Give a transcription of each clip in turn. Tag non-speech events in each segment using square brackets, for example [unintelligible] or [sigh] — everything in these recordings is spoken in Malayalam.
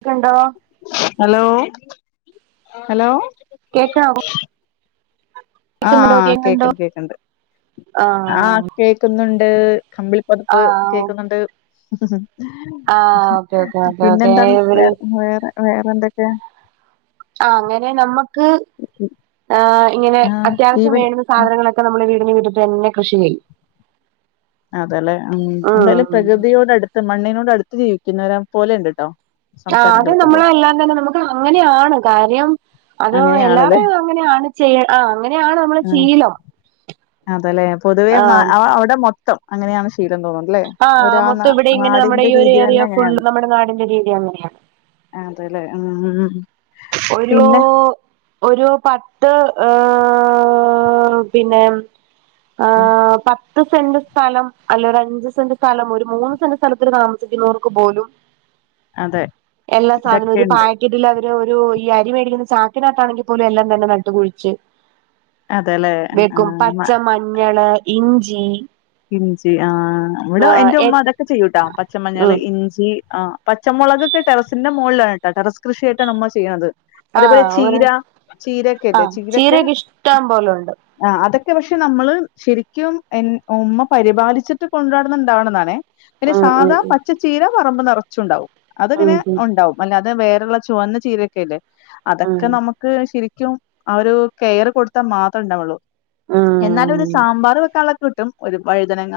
ക്ക് ഉണ്ടോ ഹലോ ഹലോ കേക്കാവോ ആ ആ കേക്കുന്നുണ്ടോ കേക്കുന്നുണ്ടോ കേക്കണ്ട് കേക്കണ്ട് ആ ആഹ് കേക്കുന്നുണ്ട് കമ്പിളിപൊതപ്പ് ആഹ് കേക്കുന്നുണ്ട് ആഹ് ഓക്കെ ഓക്കെ ഓക്കെ ഓക്കെ പിന്നെന്താണ് എവിടെ വേറെ വേറെ വേറെ എന്തൊക്കെയാ ആഹ് അങ്ങനെ നമ്മക്ക് ആ ഇങ്ങനെ ആ അത്യാവശ്യം ഈവൻ വേണ സാധനങ്ങളൊക്കെ നമ്മള് വീടിന് മുറ്റത്ത് തന്നെ കൃഷി ചെയ്യും അതയല്ലേ ഉം എന്തായാലും ഉം പ്രകൃതിയോട് അടുത്ത് മണ്ണിനോട് അടുത്ത് ജീവിക്കുന്നവരെ പോലെയുണ്ട് കേട്ടോ ആഹ് അത് നമ്മള് എല്ലാം തന്നെ നമുക്ക് അങ്ങനെയാണ് കാര്യം അത് അങ്ങനെയാണല്ലേ എല്ലാരുടെയും അങ്ങനെയാണ് ചെയ്യാ ആ അങ്ങനെയാണ് നമ്മള് ശീലം അതയല്ലേ പൊതുവേ മ ആഹ് അവിടെ മൊത്തം അങ്ങനെയാണ് ശീലം എന്ന് തോന്നുന്നുണ്ട് അല്ലേ ആഹ് മൊത്തം ഇവിടെ ഇങ്ങനെ നമ്മുടെ ഈ ഒരു തന്നെ ഏരിയ ഫുള്ള് അങ്ങനെയാണ് നമ്മുടെ നാടിന്റെ ഒരു ഏരിയ അങ്ങനെയാണ് ആഹ് അതെയല്ലേ ആഹ് ആഹ് ഒരൂ ഒരു പത്ത് ഏ പിന്നെ ഉം ആഹ് പത്ത് സെന്റ് സ്ഥലം അല്ലേ ഒരു അഞ്ച് സെന്റ് സ്ഥലം ഒരു മൂന്ന് സെന്റ് സ്ഥലത്തില് താമസിക്കുന്നവർക്ക് പോലും അതെ എല്ലാ സാധനവും ഒരു ഇതൊക്കെയുണ്ട് പാ ക്കറ്റില് അവര് ഒരു ഈ അരി മേടിക്കുന്ന ചാക്കിനകത്താണെങ്കിൽ പോലും എല്ലാം തന്നെ നട്ട് കുഴിച്ച് അതെല്ലേ ആ വെക്കും പച്ച മ- മഞ്ഞള് ഇഞ്ചി ഇഞ്ചി ആ ഇവിടെ ആഹ് എന്റെ എ ഉമ്മ അതൊക്കെ ചെയ്യൂട്ടാ പച്ചമഞ്ഞള് ഉം ഇഞ്ചി ആഹ് പച്ചമുളകൊക്കെ ടെറസിന്റെ മോളിലാണ് കേട്ടോ ടെറസ് കൃഷിയായിട്ടാണ് ഉമ്മ ചെയ്യണത് അതേപോലെ ആഹ് ഒരെ ചീര ചീരയൊക്കെ ഇല്ലേ ആഹ് ചീര ഒക്കെ ചീരയൊക്കെ ഇഷ്ടം പോലെ ഉണ്ട് ആഹ് അതൊക്കെ പക്ഷെ നമ്മള് ശരിക്കും എ ഉമ്മ പരിപാലിച്ചിട്ട് കൊണ്ട്‌ നടന്നുണ്ടാവണതാണേ പിന്നെ ഉം ഉം സാധാ പച്ച ചീര പറമ്പ് നറച്ചും ഉണ്ടാവും ഉം അതങ്ങനെ ഉം ഉണ്ടാവും അല്ലാതെ വേറൊള്ള ചുവന്ന ചീരയൊക്കെ ഇല്ലേ ഉം അതൊക്കെ നമുക്ക് ശരിക്കും ആ ഒരു കെയർ കൊടുത്താൽ മാത്രവേ ഉണ്ടാവുള്ളൂ ഉം എന്നാലും ഉം ഒരു സാമ്പാർ വെക്കാനുള്ളതൊക്കെ കിട്ടും. ഒരു വഴുതനങ്ങ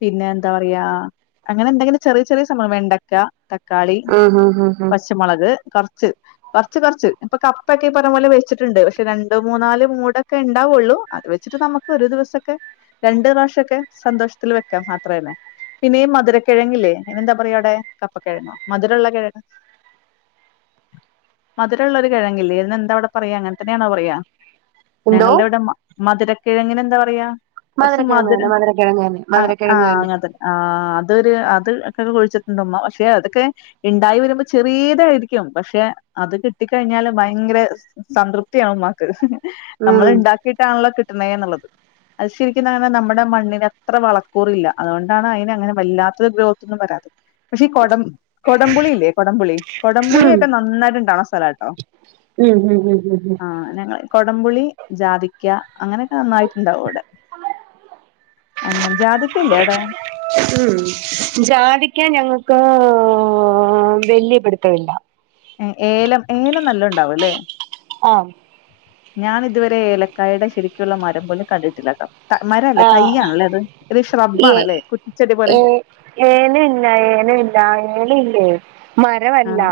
പിന്നെ എന്താ പറയാ അങ്ങനെ എന്തെങ്കിലും ചെറിയ ചെറിയ സംഭവം വെണ്ടക്ക ത ക്കാളി ഉം ഉം ഉം ഉം പച്ചമൊളക് കോറച്ച്. കൊറച്ച് കൊറച്ച് ഇപ്പൊ കപ്പക്കെ ഇ പറഞ്ഞപോലെ വെച്ചിട്ടുണ്ട്. പക്ഷെ രണ്ട് മൂന്നാല് മൂടൊക്കെ ഇണ്ടാവ്ള്ളൂ. അത് വെച്ചിട്ട് നമ്മക്ക് ഒരു ദിവസൊക്കെ രണ്ട് പ്രാവശ്യക്കെ സന്തോഷത്തില് വെക്കാം അത്രന്നെ. പിന്നെ ഇ മധുരക്കെഴങ്ങില്ലേ അതിന് എന്താ പറയാ അവിടെ കപ്പക്കെഴങ്ങോ മധുരള്ള കെഴങ്ങ്. മധുരുള്ള ഒരു കെഴങ്ങില്ലേ അതിന് എന്ത അവിടെ പറയാ അങ്ങനെ തന്നെയാണോ പറയ എന്തോ ഞങ്ങൾടെ ഇവടെ മധുരക്കെഴങ്ങിന് എന്താ പറയാ കോറച്ച് മധു മധുര കെഴങ്ങന്നെ മധുര കെഴങ്ങെന്നെ. ആ അതൊരു അത് ഒക്കെ കുഴിച്ചിട്ടുണ്ട്മ്മ പക്ഷെ അതൊക്കെ ഇണ്ടായി വരുമ്പോ ചെറീതായിരിക്കും പക്ഷെ അത് കിട്ടിക്കായ്ഞ്ഞാല് ഭയങ്കര സംതൃപ്തിയാണ് ഉമ്മാക്ക് നമ്മള് ഉം ഇണ്ടാക്കിയിട്ടാണല്ലോ കിട്ട്ണേന്ന്ള്ളത് അത് ശരിക്കുംന്താനർഞ നമ്മ ടെ മണ്ണിനത്ര വളക്കൂറില്ല അതോണ്ടാണ് അയിനങ്ങനെ വല്ലാത്ത ഗ്രോത്തൊന്നും വരാത്ത് പക്ഷേ ഈ കൊടം കൊടംപുളിയില്ലേ കൊടംപുളി ഉം കൊടംപുളിയൊക്കെ നന്നായിട്ട്ണ്ടാവ്ണ സ്ഥലാ ട്ടോ ഉം ഉം ഉം ഉം കൊടംപുളി ജാതിക്ക അങ്ങനെക്കെ നന്നായിട്ട്ണ്ടാവും ഇവടെ [unintelligible] അങ്ങനെ ജാതിക്കല്ലേ അവ്ടേ ഉം ജാതിക്കാ ഞങ്ങക്ക് വല്ല്യേ പിടുത്തമില്ല ഏ ഏലം ഏലം നല്ലണ്ടാവുല്ലേ ആം ഞാന് ത് വരേ ഏലക്കായടെ ശരിക്ക്ള്ള മരം പോലും കണ്ടിട്ടില്ലട്ടോ മരം അല്ല ആഹ് തയ്യാണ്ല്ലേ അത് ഒര് ശ്രബ്ബാണല്ലേ കുറ്റിച്ചെടി പോലെ ഏന ഇല്ല ഏന ഇല്ല ഏന ഇല്ലേ മരമല്ലാ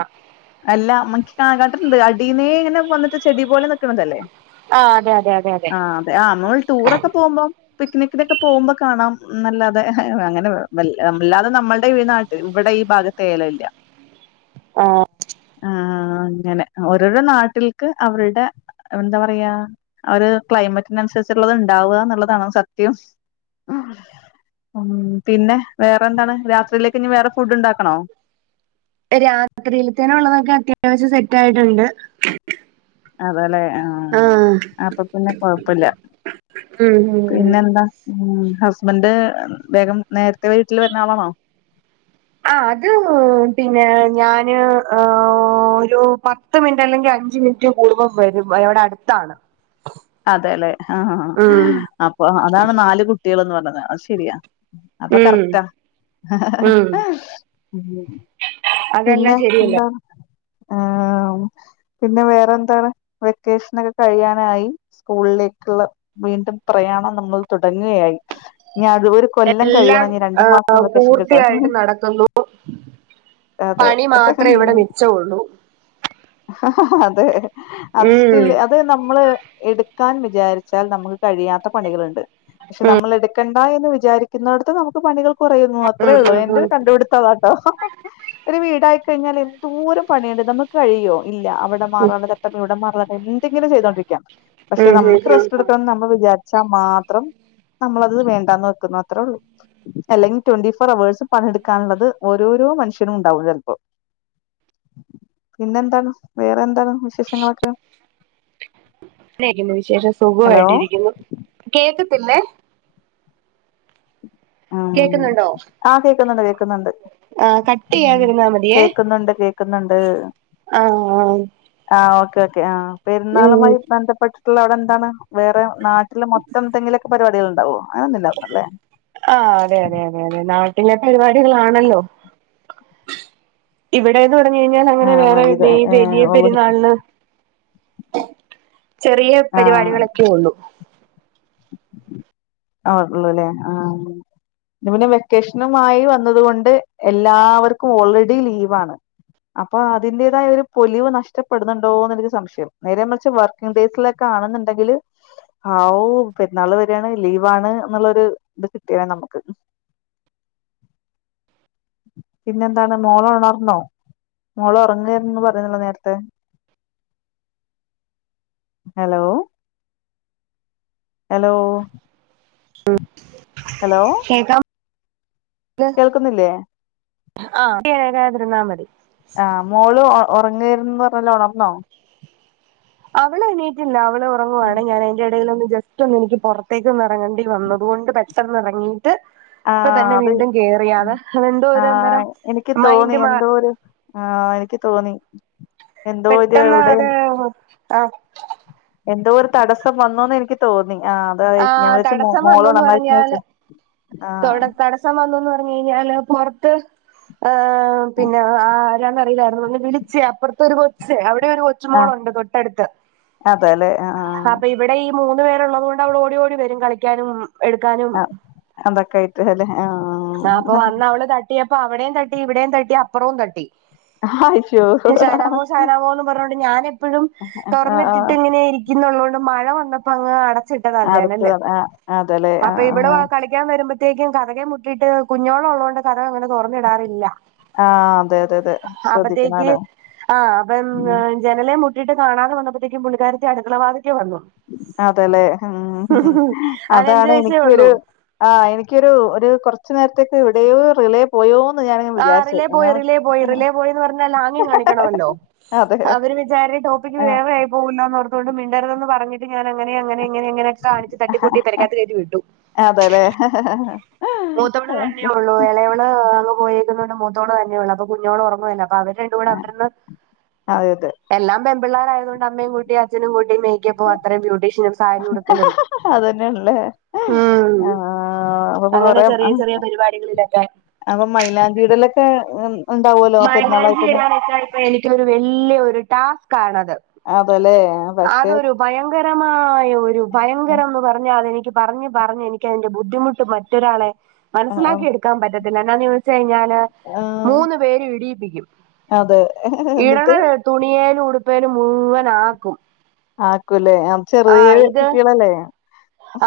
അല്ലാ [unintelligible] അടീന്നേങ്ങനെ വന്ന്ട്ട് ചെടി പോലെ നിക്ക്ണതല്ലേ ആഹ് അതെ അതെ അതെ ആ അതെ ആഹ് മ്മോള് ടൂറൊക്കെ പോവുമ്പോം പിക്നിക്കിനൊക്കെ പോവുമ്പോ കാണാം ന്നല്ലാതെ അങ്ങനെ വല്ലാ മ് വല്ലാതെ നമ്മള്ടെ വി ഈ നാട്ടിൽ ഇവിടെ ഈ ഭാഗ ത്തേലല്ല ആ ആ അങ്ങനെ ഓരോരോ നാട്ടിൽക്ക് അവര്ടെ എന്താ പറയാ അത് ക്ലൈമറ്റിനന്സരിച്ച്ട്ട്ള്ളത് ഇണ്ടാവാന്ന്ള്ളതാണോ സത്യം ഉം പിന്നെ വേറെന്താണ് രാത്രിയിലേക്ക് ഇഞ് വേറെ ഫുഡ്ണ്ടാക്കണോ രാത്രിൽതേന്ള്ളതൊക്കെ അത്യാവശ്യം സെറ്റായിട്ടുണ്ട് അതല്ലേ ആ ആഹ് അപ്പൊ പിന്നെ കൊഴപ്പല്ല ഉം ഉം പിന്നെന്താ ഉം ഹസ്ബന്റ് വേഗം നേര്ത്തെ വീട്ടില് വര്ണ ആളാണോ ആ അത് പിന്നേ ഞാന് ഏ ഒരു പ ത്ത് മിൻറ്റ് അല്ലെങ്കി അഞ്ച് മിൻറ്റ് കൂടുമ്പം വരും ഇവടെ അട്ത്താണ് അതെല്ലെ ആഹ് ഉം അപ്പൊ അതാണ് നാല് കുട്ട്യേള്ന്ന് പറഞ്ഞത് അത് ശെരിയാ അപ്പൊ ഉം കറക്റ്റാ ഉം പിന്നെ അതെല്ലാം ശരിയല്ല എന്താണ് ആഹ് പിന്നെ വേറെന്താണ് വെക്കേഷ്നൊക്കെ കഴിയാനായി സ്കൂളിലേക്ക്ള്ള വീണ്ടും പ്രയാണം നമ്മൾ തുടങ്ങ്കയായി ഇഞ് അത് വരെക്കും കൊല്ലം എല്ലാം കഴിയണം ഞ്ഞ് രണ്ട് മാസം വെക്കേഷൻ പൂർത്തിയായിട്ട് കിട്ടാൻ നടക്കുന്നു അതെ പണി മാത്രേ ഇവിടെ മിച്ചമുള്ളൂ ഹ ഹ അതെ അത് ഉം സ്റ്റില് അത് നമ്മള് എട്ക്കാൻ വിചാരിച്ചാൽ നമ്മക്ക് കഴിയാത്ത പണികള്ണ്ട് പക്ഷെ നമ്മൾ എടുക്കെ ണ്ടാഎന്ന് വിചാരിക്ക്ന്നോടത്ത് നമുക്ക് പണികൾ കൊറയുന്നു. അത്രേ ഉം ഉള്ളൂ ഉം എന്റെ ഉം ഒരു കണ്ടുപിടി ത്തമാട്ടോ ഒര് വീടായിക്കഴിഞ്ഞാലെന്തോരം പണിയ്ണ്ട് നമ്മക്ക് കഴിയോ ഇല്ലാ അവടെ ഉം മാറോല തട്ട പ്പവിടെ മാറോലട്ട എന്തെങ്കിലും ചെയ്തോണ്ടരിയ്ക്ക പക്ഷെ നമ്മക്ക് ഉം ഉം ഉം റെസ്റ്റെട്ക്കണന്ന് നമ്മൾ വിചാ ച്ചാ മാത്രം നമ്മളത് വേണ്ടാന്ന് വെക്ക്ന്നു അത്രേ ഒള്ളൂ അല്ലെങ്കി ട്വന്റി ഫോർ അവേഴ്സ് പണിട്ക്കാന്ള്ളത് ഓരോരോ മനുഷ്യനുംണ്ടാവും ചെൽപ്പോ പിന്നെന്താണ് വേറെ എന്താണ് വിശേഷങ്ങളൊക്കെ ങ്ങനെയൊക്കെന്നെ വിശേഷം ഹലോ സുഖവായിട്ടിരിക്കുന്നു, കേക്കത്തില്ലേ ആഹ് കേക്കുന്നുണ്ടോ ആഹ്‌ കേക്ക്ന്ന്ണ്ട് കേക്ക്ന്ന്ണ്ട് ആഹ് കട്ട് ഉം ചെയ്യാതിരുന്നാ മതിയേ കേക്ക്ന്ന്ണ്ട് കേക്ക്ന്ന്ണ്ട് ആഹ് ആഹ് ഓക്കെ ഓക്കേ, ആഹ് ഉം പെര്ന്നാളുമായി ബന്ധപ്പെട്ട്ട്ടുള്ള അവടെന്താണ് വേറെ നാട്ടില് മൊത്തം ന്തെങ്കിലൊക്കെ പരിപാടികള്ണ്ടാവോ അങ്ങനൊന്നുല്ല തോന്ന്ണ് ല്ലേ ആഹ് അതെ അതെ അതെ അതെ നാട്ടിലെ പരിപാടികളാണല്ലോ. ഇവിടെന്ന് പറഞ്ഞ് കഴിഞ്ഞാൽ അങ്ങനെ ആഹ് വേറെ ഇത് ഈ വലിയ ഏഹ് ഉള്ളു പെരുന്നാൾന് ചെറിയ ആഹ് പരിപാടികളൊക്കെ ഒള്ളു. ആ ഒള്ളുലേ ആഹ് അത് പിന്നെ വെക്കേഷനുമായി വന്നത് കൊണ്ട് എല്ലാവർക്കും ഓൾറെഡി ലീവാണ്. അപ്പോ അതിന്റേതായ ഒരു പൊലിവ് നഷ്ടപ്പെടുന്നുണ്ടോന്നെനിക്ക് സംശയം നേരെ മറിച്ച് വർ ക്കിങ് ഡേയ്‌സിലൊക്കാണെന്നുണ്ടെങ്കില് ആവു പെര്ന്നാള് വരാണ്. ലീവാണ്ന്ന്ള്ളൊരുത് കിട്ടിയേനെ നമുക്ക് പിന്നെന്താണ് മോളൊണർന്നോ? മോള് ഒറങ്ങായിരുന്നുന്ന് പറയുന്നല്ലോ നേര്ത്തെ ഹെലോ ഹെലോ ഹെലോ കേക്കാമോ? കേൾക്കുന്നില്ലേ? ആഹ് [unintelligible] തിരുന്നാ മതി ആഹ് മോള് ഒറങ്ങായിരുന്നന്ന് പറഞ്ഞല്ലോ ഒണർന്നോ? അവള് എണീറ്റില്ല. അവള് ഉറങ്ങുവാണ് ഞാനെ യ്ന്റെ എടേലൊന്ന് ജസ്റ്റൊന്നെനിക്ക് പുറത്തേക്കൊന്നെറങ്ങേണ്ടി വന്നതുകൊണ്ട് പെട്ടെന്നെറങ്ങി ട്ട് ആ ഇപ്പ തന്നെ അത് വീണ്ടും കേറിയതെ അതെന്തോ ആ ഒര് അന്നേരം മൈൻഡ് മാ ആഹ് എനിക്ക് തോന്നി. എന്തോ ഒരു എവിടെ പെട്ടെന്നാത് ആഹ് എന്തോ ഒരു തടസ്സം വന്നൂന്നെനിക്ക് തോന്നി ആഹ് ആ ഞാൻ വിചാരിച്ച് മോ തടസ്സം മോള് വന്നുന്ന് നന്നായി ' [unintelligible] ആഹ് ച്ചൻ വന്നൂന്ന് പറഞ്ഞ് കഴിഞ്ഞാല് പൊറത്ത് ആഹ് ഉം. പിന്നെ ആരാന്നറിയില്ലായിരുന്നു വിളിച്ച് അപ്പറത്തൊരു കൊച്ച് അവിടെ ഒരു കൊ ച്ചു ആഹ് മോളുണ്ട് തൊട്ടടുത്ത് അതെല്ലെ ആഹ് അപ്പ ഇവിടെ ഈ മൂന്ന് പേരുള്ളത് കൊണ്ട് അവള് ഓടി ഓടി വരും കളിക്കാനും എടുക്കാനും ആഹ് അതൊക്കെ ആയിട്ട് അല്ലെ ആഹ് ആഹ് ട്ടിയപ്പം അവിടെയും തട്ടി ഇവിടെയും തട്ടി അപ്പുറവും തട്ടി. അയ്യോ ഷാനാമോ ഷാനാമോന്നും പർഞ്ഞോണ്ട് ഞാനെപ്പോഴും ആഹ് ആഹ് തൊർന്നിട്ടിട്ടിങ്ങനെ ഇരി ക്കുന്നുള്ളോണ്ട് മഴ വന്നപ്പങ്ങ് അടച്ചിട്ടതാ അടുത്ത് ജനല് ആഹ് അതെല്ലേ അപ്പോ ആഹ് ഇവിടെ ആഹ് വാ കളി ഞാൻ വരുമ്പഴ്‌ത്തേക്കും കതകെ മുട്ടിട്ട് കുഞ്ഞോളുള്ളത് കൊണ്ട് കതക് അങ്ങനെ തുറന്നിടാറില്ല. ആഹ് അതെ അതെ അതെ അപ്പത്തേക്ക് ശ്രദ്ധിക്കണല്ലോ ആ [inaudible] ഉം ജനലെ മുട്ടിട്ട് കാണാതെ വന്നപ്പഴ്‌ത്തേക്കും പുള്ളിക്കാരത്തി അടുക്കള വാത്ക്കെ വന്നു. അതെലെ ഉം അത് അഞ്ച് അതാണ് വയസ്സേ ഉള്ളൂ എനിക്കൊരു ആ എനിക്കൊരു ഒരു കൊറച്ച് നേരത്തേക്ക് ഇവിടെയോ റിലേ- പോയോന്ന് ഞാനങ്ങ് ആ വിചാരിച്ചു റിലേ പോയി ഞാൻ റിലേ പോയി റിലേ പോയിന്ന് പറഞ്ഞാൽ ആഗ്യം കാണിക്കണമല്ലോ അതെ അവര് വെച്ച് ആരേം ടോപ്പിക്ക് ആഹ് വേറെ ആയി പോവൊല്ലോന്ന് ഓർത്ത് തോണ്ട് മിണ്ടരുതെന്ന് പറഞ്ഞിട്ട് ഞാൻ അങ്ങനെ അങ്ങനെ ഇങ്ങനെ ഇങ്ങനെ കാണിച്ച് തട്ടിക്കുട്ടി പെരക്കാത്ത് കയറ്റി വിട്ടു. അതെല്ലേ മൂത്തവള് തന്നേ ഓക്കെ ഉള്ളു ഇളയവള് അങ്ങ് പോയേക്കുന്നോണ്ട് മൂത്തോള് തന്നെ ഉള്ളൂ അപ്പൊ കുഞ്ഞോള് ഉറങ്ങുവ അയ്നഖത്ത്. അപ്പ അവര് രണ്ടും കൂടെ അവടിര്ന്ന് അതെ അതെ എല്ലാം പെൺപിള്ളേരായതു കൊണ്ട് അമ്മയും കൂട്ടി അച്ഛനും കൂട്ടി മെ യ്ക്കപ്പോ അത്രയും ബ്യൂട്ടീഷ്യനും സാരി ഉടുക്കലും അതന്നെയാണല്ലേ ഉം. ആഹ് അപ്പൊ അങ്ങനെ കൊറേ ചെറിയ ചെറിയ പരിപാടി കളിലൊക്കെആയി അപ്പൊ മൈലാഞ്ചി ഇടലൊക്കെ എൻ ഉണ്ടാവൊലൊ പെരുന്നാളായി കഴിഞ്ഞാ. ഇപ്പ എനിക്കൊരു വല്യ ഒരു ടാസ്ക്കാണത്. അതെലേ ആ പക്ഷെ ഭയങ്കരമായ ഒരു ഭയങ്കരം ആ ന്ന് പറഞ്ഞാ അതെനിക്ക് പറഞ്ഞ് പറഞ്ഞ് എനിക്കതിന്റെ ബുദ്ധിമുട്ട് പ മറ്റൊരാളെ ആ മനസ്സിലാക്കി എടുക്കാൻ പറ്റത്തില്ല എനാന്ന് ചോദിച്ചാ ഞാന് ആ മൂന്ന് ട്ട് ഇടീപ്പിക്കും അതെ എന്നിട്ട് ഇടണത് തുണിയേലും ഉടുപ്പേലും മുഴുവൻ ആക്കും ആക്കും ല്ലേ ആഹ് ആ ചെറിയ ഇത് കുട്ടികളെല്ലേ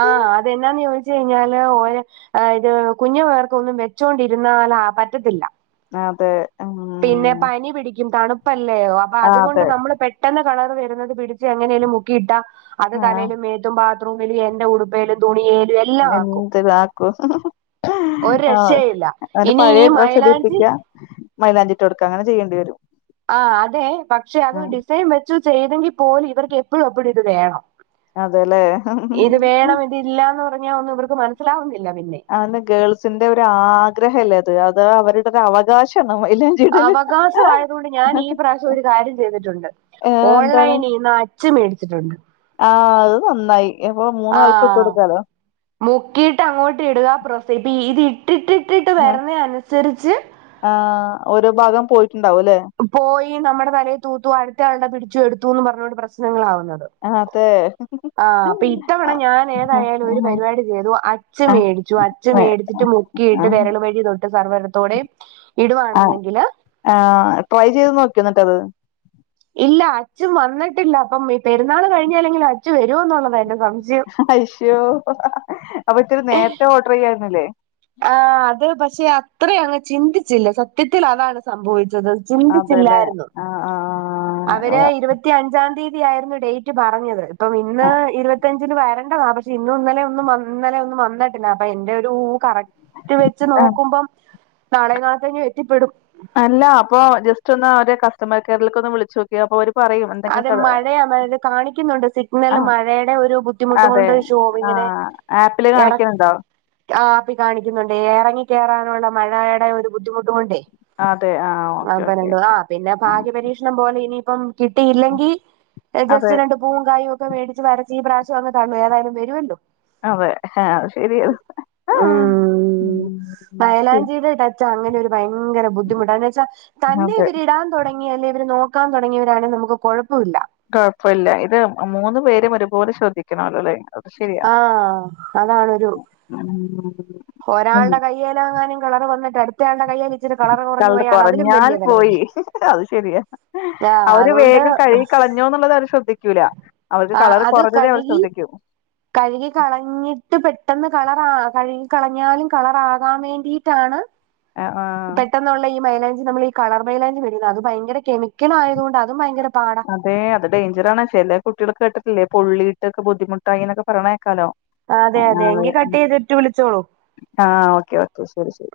ആ അതെന്നാന്ന് ചോദിച്ച് കഴിഞ്ഞാല് ഓരെ- ആഹ് ഇത് കുഞ്ഞു പിള്ളേർ കൊന്നും വെച്ചോണ്ടിരുന്നാ ലാ പറ്റത്തില്ല അതെ മ്മ് പിന്നെ പനി പിടിക്കും തണുപ്പല്ലേ അപ്പൊ ആ അതുകൊണ്ട് അതെ നമ്മള് പെട്ട- പെട്ടന്ന് കളറ് വരുന്നത് പിടിച്ച് എങ്ങനെലും മുക്കിയിട്ടാ അത് ആ തലയിലും മേത്തും ബാ- ബാത്റൂമിലും എന്റെ ഉടുപ്പേലും തുണിയേലും എൽ- എന്തത് ആക്കും ഒരു ആഹ് രക്ഷയില്ല അവന്റ ഇനി പഴേ ഈ ഡ്രസ്സ് മൈലാഞ്ചി ഇടിപിക്യ- മൈലാഞ്ചിട്ടൊട്ക്ക അങ്ങനെ ചെയ്യണ്ടി വരും. ആഹ് അതെ പക്ഷെ അത് ആ ഡിസൈൻ വെച്ചു ചെയ്തെങ്കി പോലും ഇവർക്ക് എപ്പഴും എപ്പഴും ഇത് വേണം. അതെ ലേ ഇത് ഇല്ല എന്ന് പറഞ്ഞാ ഒന്നും ഇവർക്ക് മനസ്സിലാവുന്നില്ല പിന്നെ. അതനെ ഗേൾസിന്റെ ഒരു ആഗ്രഹല്ലേ അത് അത് അവരുടെ ഒരു അവകാഷാണ് മൈലാഞ്ചി അവകാഷം ആയതുകൊണ്ട് ഞാൻ ഈ പ്രാവശ്യം ഒരു കാര്യം ചെയ്തിട്ടുണ്ട് ഏ എന്താ ഓൺലൈനിന്ന് അൻ- അഞ്ച് മേടിച്ചിട്ടുണ്ട് ആഹ് അത് നന്നായി ഇപ്പോ ആ മൂന്നാൾക്കും ഇട്ട് കൊടുക്കാലോ മുക്കിയിട്ട് അങ്ങോട്ട് ഇടുക [inaudible] ഇത് ഇട്ടിട്ടിട്ടിട്ട് ഏഹ് വരുന്ന അനുസരിച്ച്. ആഹ് ഓരോ ഭാഗം പോയിട്ടുണ്ടാവും ല്ലെ പോയി ന്നമ്മടെ തലയിൽ തൂത്തു അടുത്ത ആളെ പിടിച്ചു എടുത്തുന്ന് പറഞ്ഞുകൊണ്ട് പ്രശ്നങ്ങളാവുന്നത്. അതേ ആഹ് അപ്പ ഇത്തവണ ഞാൻ ഏതായാലും ഒരു പരിപാടി ചെയ്തു അച്ച് മേടിച്ചു അച്ച് മേടിച്ചിട്ട് മു- മുക്കി ഇട്ട് വെരല് വഴി തൊട്ട് സർവരത്തോടേം ആഹ് ഇടുവാണെന്നെങ്കില് ആഹ് ട്രൈ ചെയ്ത് നോക്കിയൊ എന്നിട്ടത്. ഇല്ല അച്ഛും വന്നിട്ടില്ല അപ്പം ഈ പെരുന്നാൾ കഴിഞ്ഞാലെങ്കും അച്ചു വരോ എന്നുള്ളതാ എന്റെ സംശയം അശ്യോ അപ്പൊ ഇത്തിരി നേരത്തെ ഓർഡർ ചെയ്യായിരുന്നില്ലേ? ആഹ് അത് പക്ഷെ അത്ര അങ്ങ് ചിന്തിച്ചില്ല സത്യത്തിൽ അതാണ് സംഭവിച്ചത് അതെല്ലേ ചിന്തിച്ചില്ലായിരുന്നു ആഹ് അവര് ആഹ് ഇരുപത്തിയഞ്ചാം തീയതി ആയിരുന്നു ഡേറ്റ് പറഞ്ഞത് ഇപ്പം ഇന്ന് ഇരുപത്തിഞ്ച് വരേണ്ടതാ പക്ഷെ ഇന്നും ഇന്നലെ ഒന്നുംന്നലെ ഒന്നും വന്നിട്ടില്ല അപ്പൊ എന്റെറെ ഒരു കറക് റ്റ് വെച്ച് ആഹ് നോക്കുമ്പം നാളെ നാളത്തകഴിഞ്ഞോ എത്തിപ്പെടും അല്ല അപ്പൊ ജസ്റ്റ് ഒന്ന് അവരെ കസ്റ്റമർ കെയറിലേക്ക് ഒന്ന് വിളിച്ചു നോക്ക ക്ക്യ അപ്പൊ ഒരു പറയും എന്തെങ്കിലും അതെ ത മഴയത് കാണിക്കുന്നുണ്ട് സിഗ്നല് ആഹ് മഴയുടെ ഒരു ബു അതെ ബുദ്ധിമുട്ടൊണ്ട് ശോ ഇങ്ങനെ ആഹ് ആപ്പില് എറ കാണിക്കുന്നുണ്ടോ ആഹ് ആപ്പി കാണിക്കുന്നുണ്ട് ഇറങ്ങി കയറാനുള്ള മഴയുടെ ഒരു ബുദ്ധിമുട്ടും കൊണ്ടെ അതെ ആഹ് [unintelligible] ഓക്കെ ഓക്കെ ആഹ് പിന്നെ ആഹ് ഭാഗ്യപരീക്ഷ ക്ഷണം പോലെ ഇനിപ്പം കിട്ടിയില്ലെങ്കിൽ അതെ ജസ്റ്റ് രണ്ട് പൂവും കയൊക്കെ ഒക്കെ വേടിച്ച് വരച്ച്ഈ പ്രാവശം അങ് ഏതായാലും തരുമല്ലോ അതെ ആഹ് ശരിയത് ഉം മയലാഞ്ചിയുടെ ടച്ച അങ്ങനെ ഒരു ഭയങ്കര ബുദ്ധിമുട്ടാ അതിന്നച്ച തന്നെ അതെ ഇവരിടാ തുടങ്ങി അല്ലെങ്കി ഇവര് നോക്കാൻ തുടങ്ങിയവരാണങ്കി നമുക്ക്‌ കുഴപ്പല്ല കുഴപ്പില്ല ഇത് മൂന്നു പേരും ഒരുപോലെ ചോദ്ദിക്കും ണല്ലല്ലേ അത് ശരിയാ ആഹ് അതാണൊരു യ്യേ ലാങ്ങാനും കളർ വന്നിട്ട് അടു മറ്റാടെ കയ്യേൽ ഇച്ചിരി കളർ കുറഞ്ഞു പോയാൽ അത് അതിലും കുറഞ്ഞാൽ വല്യ പോയി തലവേദന അത് ശരിയാ ആഹ് അതോണ്ട് റ്റൊ എന്നുള്ളത് അവർ ശ്രദ്ധിക്കൂല അവർക്ക് കളർ അത് കുറഞ്ഞതേ അവർ കഴുകി ശ്രദ്ധിക്കൂ കഴുകി കളഞ്ഞിട്ട് പെട്ടെന്ന് കളറാ കഴുകി കളഞ്ഞാലും കളറാകാൻ വേണ്ടി ട്ടാണ് ആഹ് ആഹ് പെട്ടെന്നുള്ള ഈ മൈലാഞ്ച് നമ്മൾ ഈ കളർ മൈലാഞ്ചി ഇടുന്നത് അത് ഭയങ്കര കെമിക്കൽ ആയത കൊണ്ട് അതും ഭയങ്കര പാടാ അതെ അത് ഡേഞ്ചറണ ചില കുട്ടികൾ കേിട്ടില്ലേ പൊള്ളിറ്റൊക്കെ ബുദ്ധിമുട്ടായിങ്ങനൊക്കെ പറണേക്കാലോ അതെ അതെ എങ്കി കട്ട് ചെയ്തിട്ട് വിളിച്ചോളൂ ആഹ് ഓക്കെ ഓക്കെ ശരി ശരി